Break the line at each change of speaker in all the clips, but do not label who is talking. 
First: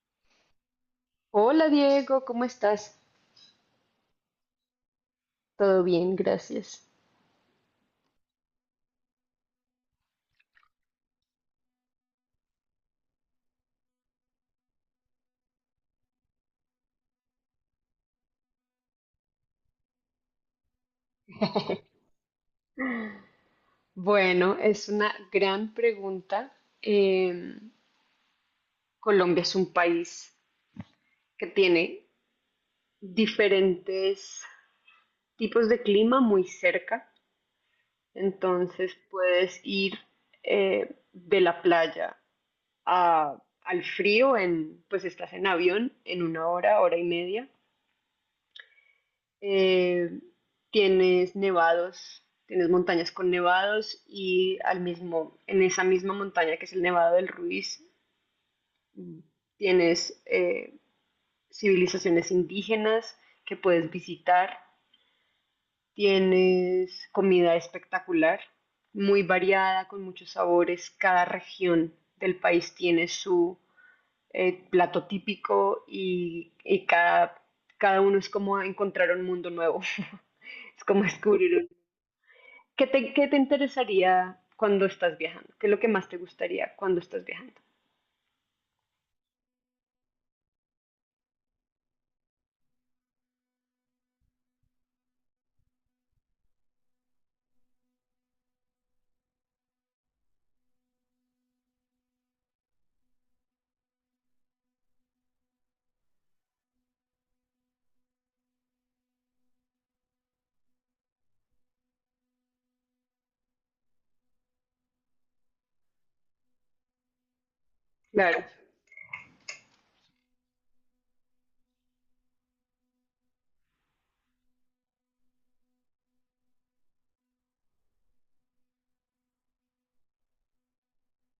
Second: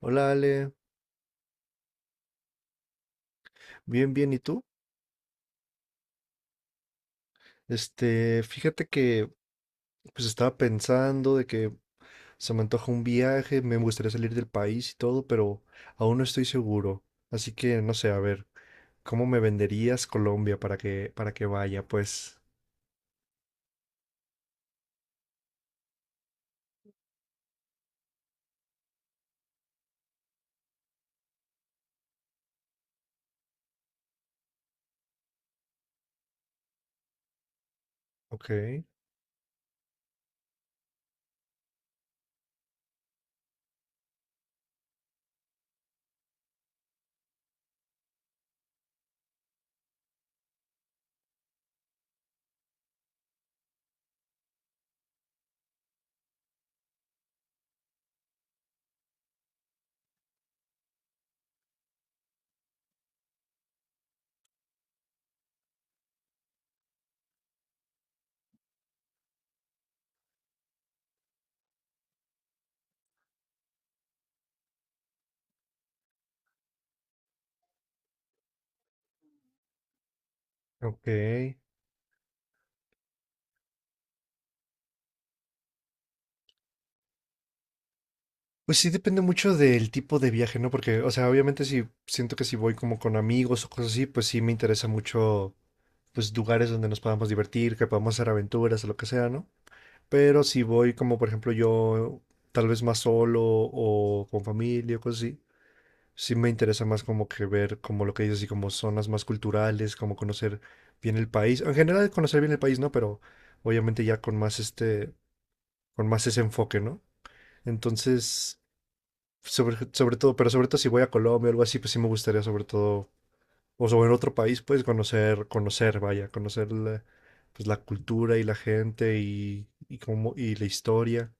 Hola Ale,
Hola Diego, ¿cómo estás?
bien, bien, ¿y tú?
Todo bien, gracias.
Fíjate que pues estaba pensando de que se me antoja un viaje, me gustaría salir del país y todo, pero aún no estoy seguro. Así que no sé, a ver, ¿cómo me venderías Colombia para que vaya? Pues,
Bueno, es una gran pregunta. Em, Colombia es un país que tiene diferentes tipos de clima muy cerca,
ok,
entonces puedes ir de la playa a- al frío en, pues estás en avión en una hora, hora y media, eh, tienes nevados, tienes montañas con nevados y en esa misma montaña que es el Nevado del Ruiz, mm, tienes civilizaciones indígenas que puedes visitar, tienes comida espectacular, muy variada, con muchos sabores, cada región del país tiene su plato típico y cada uno es como encontrar un mundo nuevo. Es como
ok.
descubrir. ¿Qué te interesaría cuando estás viajando? ¿Qué es lo que más te gustaría cuando estás viajando?
Pues sí depende mucho del tipo de viaje, ¿no? Porque, o sea, obviamente si siento que si voy como con amigos o cosas así, pues sí me interesa mucho pues lugares donde nos podamos divertir, que podamos hacer aventuras o lo que sea, ¿no? Pero si voy como por ejemplo yo, tal vez más solo o con familia o cosas así, sí me interesa más como que ver como lo que dices, así como zonas más culturales, como conocer bien el país. En general conocer bien el país, ¿no? Pero obviamente ya con más con más ese enfoque, ¿no?
Claro.
Entonces, sobre todo, pero sobre todo si voy a Colombia o algo así, pues sí me gustaría sobre todo, o sobre en otro país, pues vaya, conocer la cultura y la gente y la historia.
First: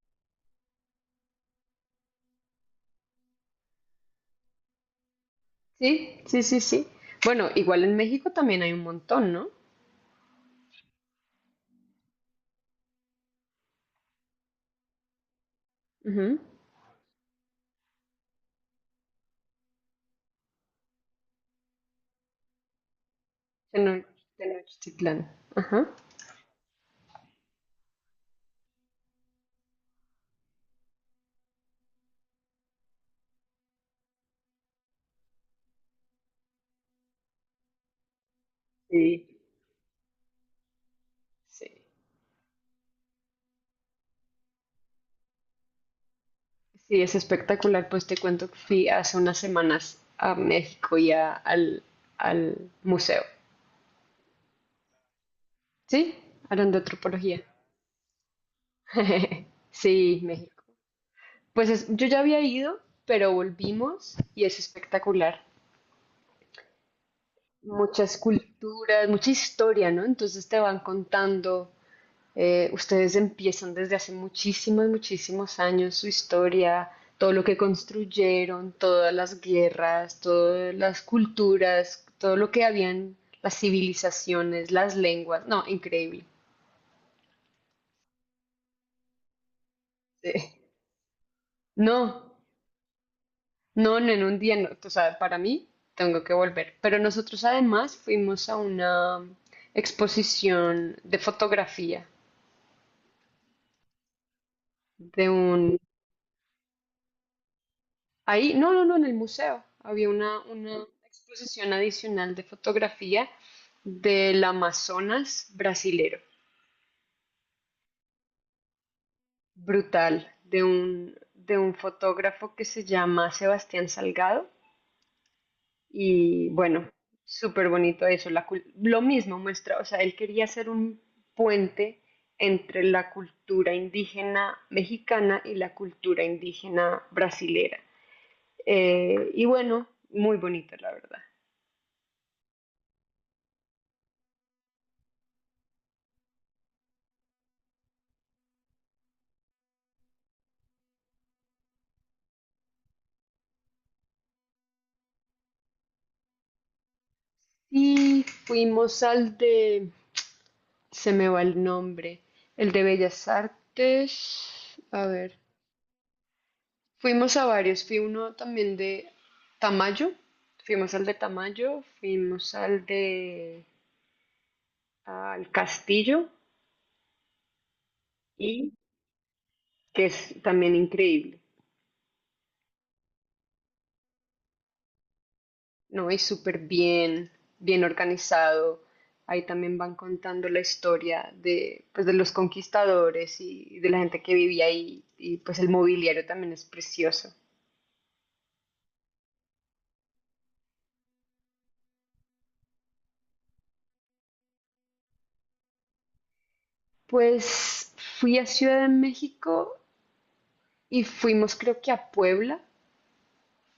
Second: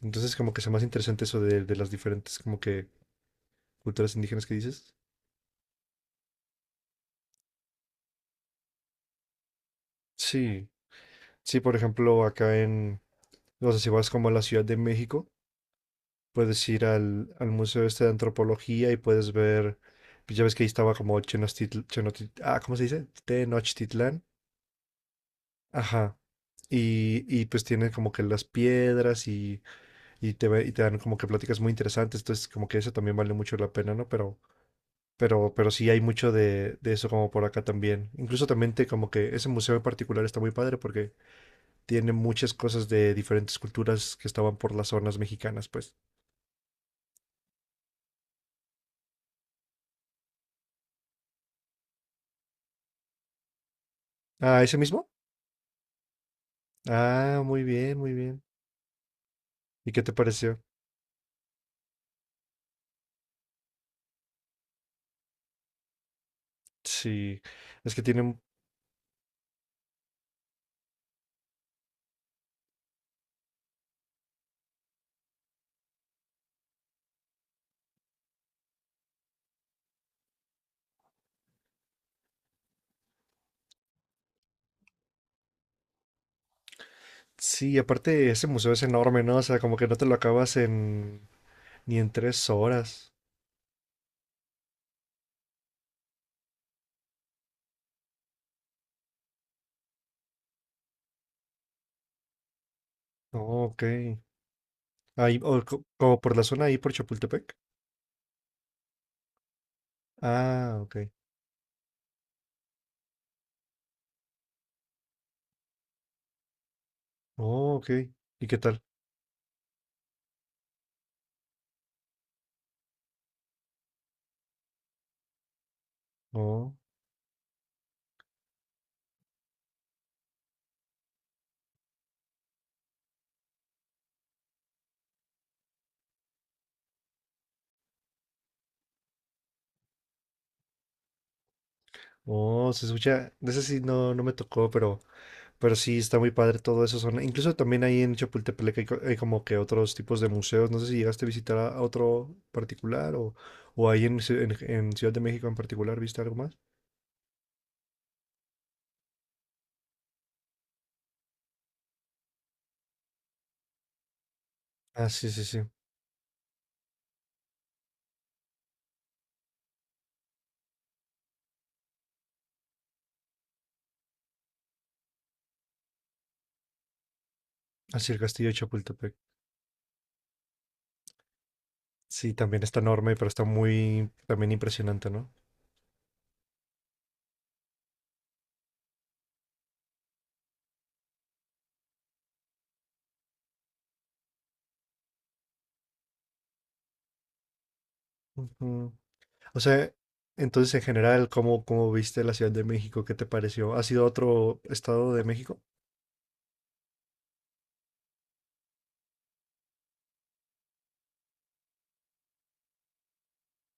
Entonces, como que sea más interesante eso de las diferentes, como que, culturas indígenas que dices.
Sí, sí, sí, sí. Bueno, igual en México también hay un montón, ¿no?
Sí. Sí, por ejemplo, acá en, o sea si vas como a la Ciudad de México,
Ujú.
puedes ir al Museo este de Antropología y puedes ver, pues ya ves que ahí estaba como ¿cómo se dice?
Teno-
Tenochtitlán.
Tenochtitlán. Ajá.
Ajá. Y pues tienen como que las piedras y te dan como que pláticas muy interesantes, entonces como que eso también vale mucho la pena, ¿no? Pero sí hay mucho de eso como por acá también. Incluso también te, como
Sí.
que ese museo en particular está muy padre porque
Sí.
tiene muchas cosas de diferentes culturas que estaban por las zonas mexicanas, pues.
Sí, es espectacular. Pues te cuento que fui hace unas semanas a México y al museo.
Ah, ¿ese mismo?
Sí, hablan de antropología.
Ah, muy bien, muy bien. ¿Y qué te
Sí,
pareció?
México. Pues yo ya había ido, pero volvimos y es espectacular.
Sí, es que
Muchas
tienen...
culturas, mucha historia, ¿no? Entonces te van contando, ustedes empiezan desde hace muchísimos, muchísimos años su historia, todo lo que construyeron, todas las guerras, todas las culturas, todo lo que habían, las civilizaciones, las lenguas, no, increíble.
Sí, aparte ese museo es enorme, ¿no? O sea, como que no te lo
Sí.
acabas en... ni en
No,
3 horas.
no, no, en un día, no. O sea, para mí tengo que volver. Pero nosotros además fuimos a una exposición de fotografía
Oh, ok.
de
Ahí, o
un
como por la zona ahí por Chapultepec.
Ahí, no, no, no, en el museo había una
Ah, ok.
exposición adicional de fotografía del Amazonas brasilero,
Oh, ok. ¿Y qué tal?
brutal, de un fotógrafo que se llama Sebastián Salgado. Y
Oh.
bueno, súper bonito eso. Lo mismo muestra, o sea, él quería hacer un puente entre la cultura indígena mexicana y la cultura indígena brasilera. Y bueno, muy bonito, la verdad.
Oh, se escucha, de ese sí no, no me tocó, pero sí está muy padre todo eso. Son, incluso también ahí en Chapultepec hay como que otros tipos de museos. No sé si llegaste a visitar a otro particular o ahí en, en Ciudad de México en particular, ¿viste algo más?
Sí, fuimos al de, se me va el nombre, el de Bellas Artes, a
Ah, sí,
ver,
sí, sí.
fuimos a varios, fui uno también de Tamayo, fuimos al de Tamayo, fuimos al de, al Castillo,
Así el castillo de
y
Chapultepec.
que es también increíble.
Sí, también está enorme, pero está muy también impresionante, ¿no?
No, y súper bien, bien organizado. Ahí también van contando la historia de, pues, de los conquistadores y de la gente que vivía ahí. Y pues el mobiliario también es precioso.
Ujú. O sea, entonces en general, ¿cómo viste la Ciudad de México? ¿Qué te pareció? ¿Has ido a otro estado de México?
Pues fui a Ciudad de México y fuimos creo que a Puebla.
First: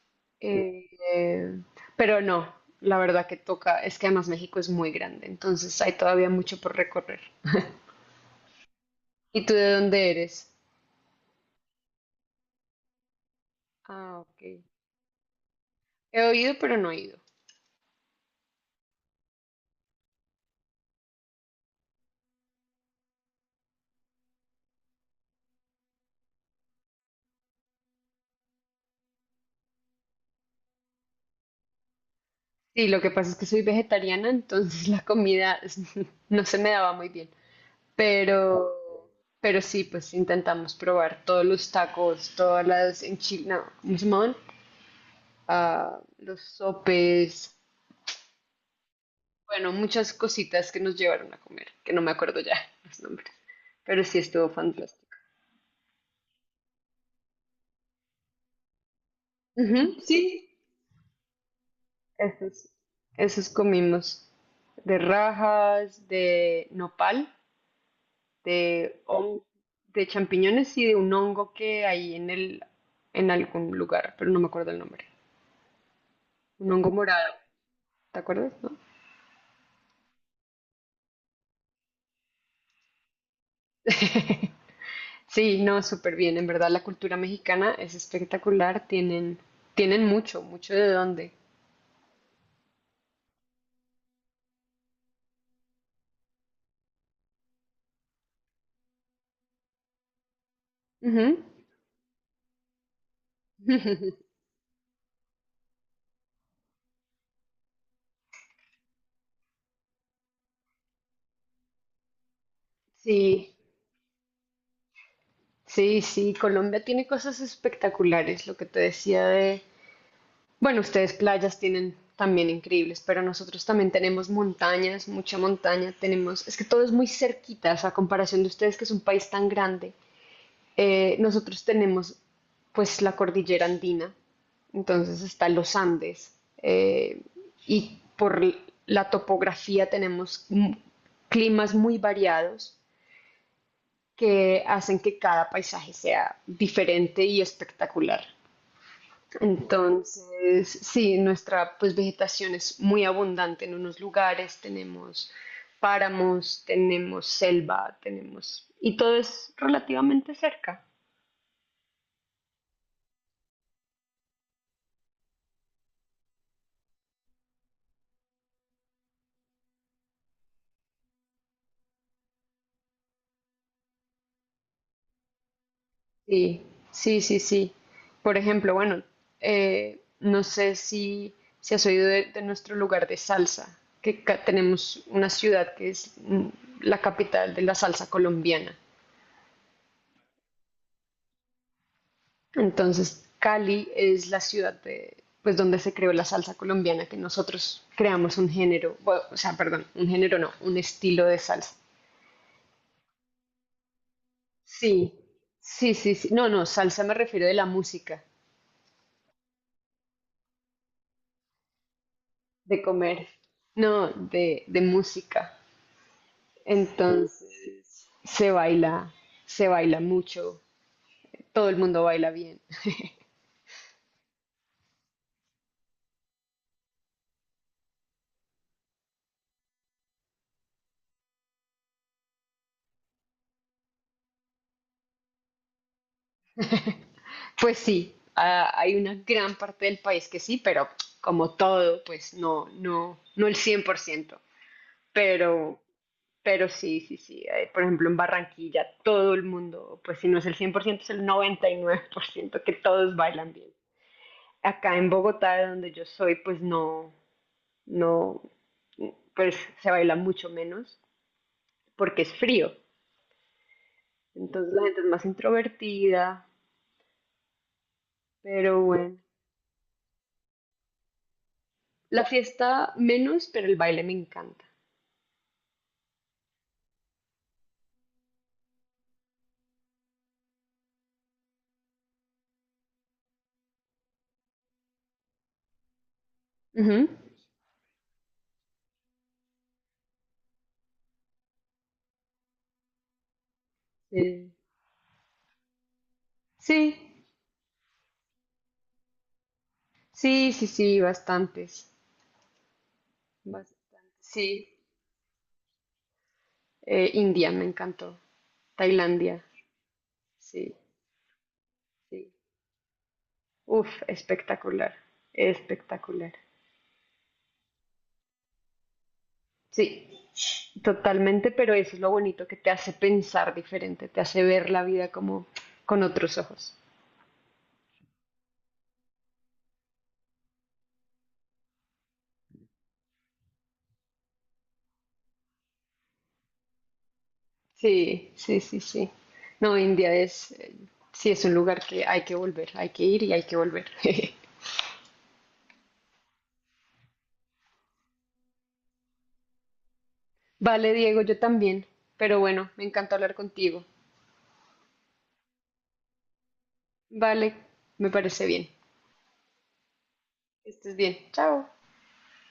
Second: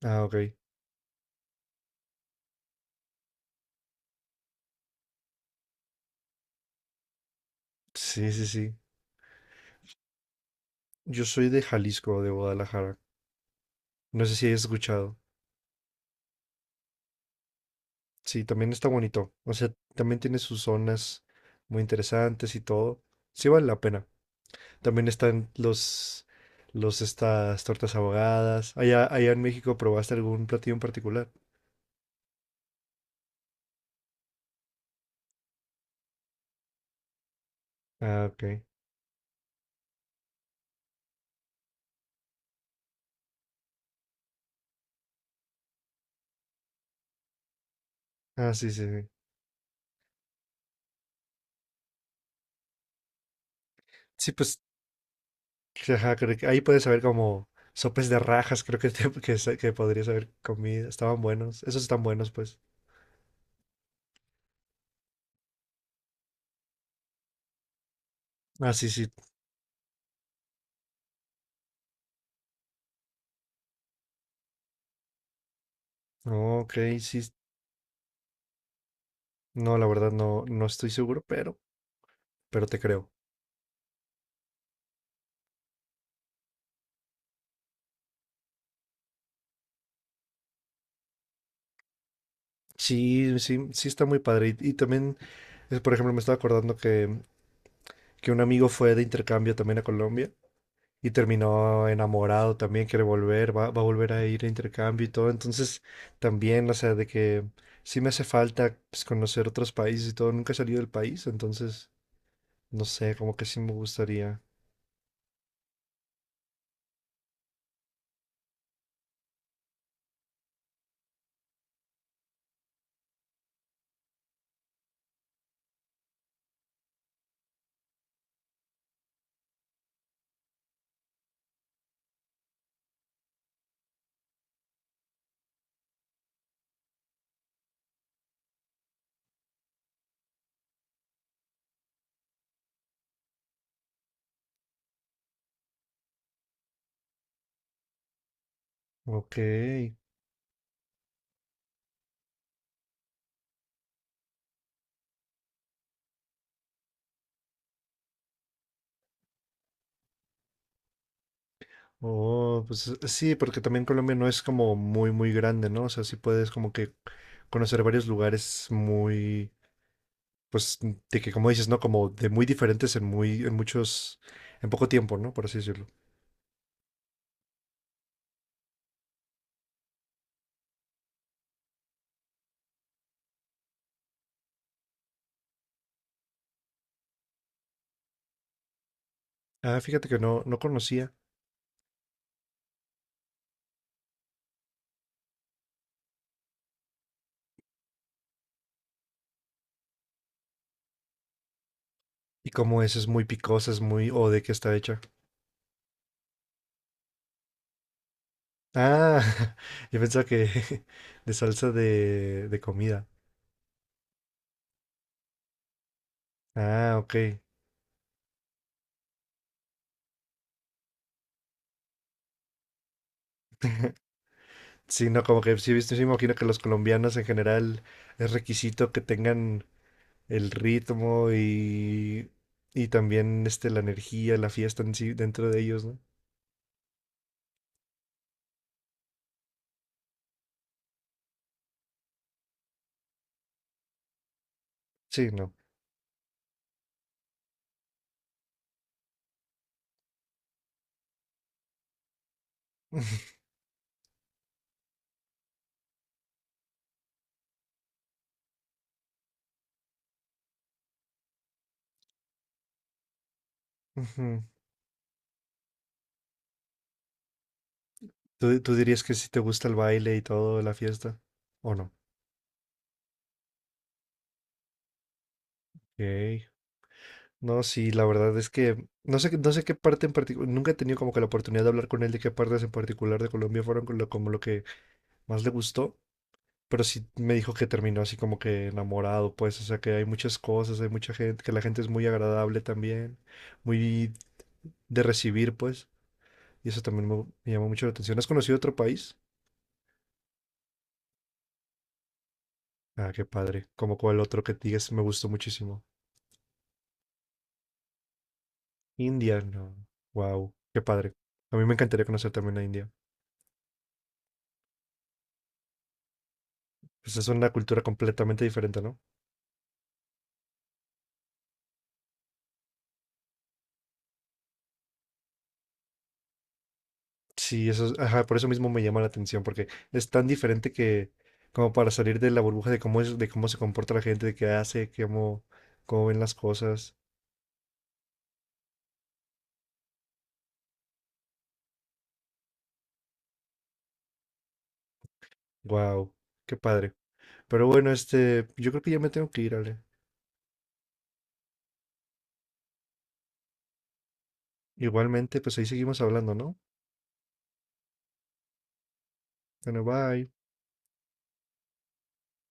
Ah, ok.
eh, pero no, la verdad que toca, es que además México es muy grande, entonces hay todavía mucho por recorrer.
Sí, sí, sí.
¿Y tú de dónde eres?
Yo soy de Jalisco, de Guadalajara.
Ah,
No sé
ok.
si hayas escuchado.
He oído, pero no he ido.
Sí, también está bonito. O sea, también tiene sus zonas muy interesantes y todo. Sí vale la pena. También están los estas tortas ahogadas. Allá, allá en México, ¿probaste algún platillo en particular?
Sí, lo que pasa es que soy vegetariana, entonces la comida no se me daba muy bien.
Ah, ok.
Pero, pero sí, pues intentamos probar todos los tacos, todas las enchiladas, ¿cómo se llamaban? Ah, los sopes,
Ah, sí, sí, sí.
bueno, muchas cositas que nos llevaron a comer, que no me acuerdo ya los nombres, pero sí
Sí,
estuvo
pues,
fantástico.
ajá, creo que ahí puedes saber como sopes de rajas, creo que, que, que
Ujú,
podrías
sí,
haber comido. Estaban buenos. Esos están buenos, pues.
esos, esos comimos de rajas, de nopal.
Ah, sí,
de,
sí.
hon- de champiñones y de un hongo que hay en algún lugar, pero no me acuerdo el nombre.
Oh, ok,
Un hongo
sí.
morado, ¿te acuerdas? ¿No?
No, la verdad no estoy seguro, pero te creo.
Sí, no, súper bien. En verdad, la cultura mexicana es espectacular. Tienen mucho, mucho de dónde.
Sí, sí, sí está muy padre. Y también, por ejemplo, me estaba acordando que, un amigo fue de intercambio también a Colombia y
Ujú.
terminó enamorado también, quiere volver, va a volver a ir a intercambio y todo. Entonces, también, o sea, de que sí me hace falta pues, conocer otros países y todo. Nunca he salido del país, entonces, no sé, como que
Sí,
sí me gustaría.
sí, sí. Colombia tiene cosas espectaculares. Lo que te decía de Bueno, ustedes playas tienen también increíbles, pero nosotros también tenemos montañas, mucha montaña, tenemos, es que todo es muy cerquita, a comparación de ustedes que es un país tan grande, nosotros tenemos pues la cordillera andina, entonces están los Andes, eh, y por la topografía tenemos climas muy variados que hacen que cada paisaje sea diferente y espectacular.
Ok.
Entonces, sí, nuestra pues vegetación es muy abundante en unos lugares, tenemos páramos, tenemos selva, tenemos y todo es relativamente cerca.
Oh, pues sí, porque también Colombia no es como muy, muy grande, ¿no? O sea, sí puedes como que conocer varios lugares muy, pues, de que como dices, ¿no? Como de muy diferentes en muy, en muchos, en poco tiempo, ¿no? Por así decirlo.
Sí, sí, sí, sí. Por ejemplo, bueno, no sé si has oído de nuestro lugar de salsa, que tenemos una ciudad que es la capital de la salsa colombiana.
Ah, fíjate que no conocía.
Entonces, Cali es la ciudad de, pues, donde se creó la salsa colombiana, que nosotros creamos un género, bueno, o sea, perdón, un género no, un estilo de salsa.
Y como es muy picosa, es muy, o de qué está hecha.
Sí, sí, sí, sí. No, no, salsa me refiero de la música,
Ah, yo pensaba que de salsa de
de
comida.
comer, no, de música.
Ah, ok.
Entonces, se baila, se baila mucho, todo el mundo baila bien.
Sí, no, como que sí, viste, sí, me imagino que los colombianos en general es requisito que tengan el ritmo y también la energía, la fiesta en sí dentro de ellos, ¿no?
Pues sí, ah, hay una gran parte del país que sí, pero como todo, pues no, no, no el 100%.
Sí, no.
Pero, Pero sí, sí, sí. Eh, por ejemplo, en Barranquilla todo el mundo, pues si no es el 100% es el 99% que todos bailan bien. Acá en Bogotá, de donde yo soy, pues no, no, pues se baila mucho menos porque es frío.
Ujú.
Entonces la gente es más introvertida,
¿Tú
pero
dirías que
bueno.
sí te gusta el baile y todo, la fiesta? ¿O no?
La fiesta menos, pero el baile me encanta.
Ok. No, sí, la verdad es que no sé qué parte en particular, nunca he tenido como que la oportunidad de hablar con él de qué partes en particular de Colombia fueron como lo que más le gustó, pero sí
Ujú,
me dijo que terminó así como que enamorado, pues, o sea que hay muchas cosas, hay mucha gente, que la gente es muy agradable también, muy
sí,
de recibir, pues. Y
sí,
eso también me llamó mucho la atención. ¿Has conocido otro país?
sí, sí, sí, bastantes.
Ah, qué padre. Como
Bastantes.
cuál otro que
Sí,
digas me gustó muchísimo.
India me encantó.
India,
Tailandia.
no. Wow,
Sí,
qué padre. A mí me encantaría
sí.
conocer también la India.
Uf, espectacular, espectacular.
Pues es una cultura completamente diferente, ¿no?
Sí, totalmente, pero eso es lo bonito que te hace pensar diferente, te hace ver la vida como con otros ojos.
Sí, eso es, ajá, por eso mismo me llama la atención, porque es tan diferente que como para salir de la burbuja de cómo es, de cómo se comporta la gente, de qué hace, cómo ven las cosas.
Sí, sí, sí, sí. No, India es, sí, es un lugar que hay que volver, hay que ir y hay que volver.
Wow, qué padre. Pero bueno, yo creo que ya me tengo que ir, Ale.
Vale, Diego, yo también, pero bueno, me encantó hablar contigo.
Igualmente, pues ahí seguimos hablando, ¿no?
Vale, me parece bien.
Bueno, bye.
Que estés bien. Chao.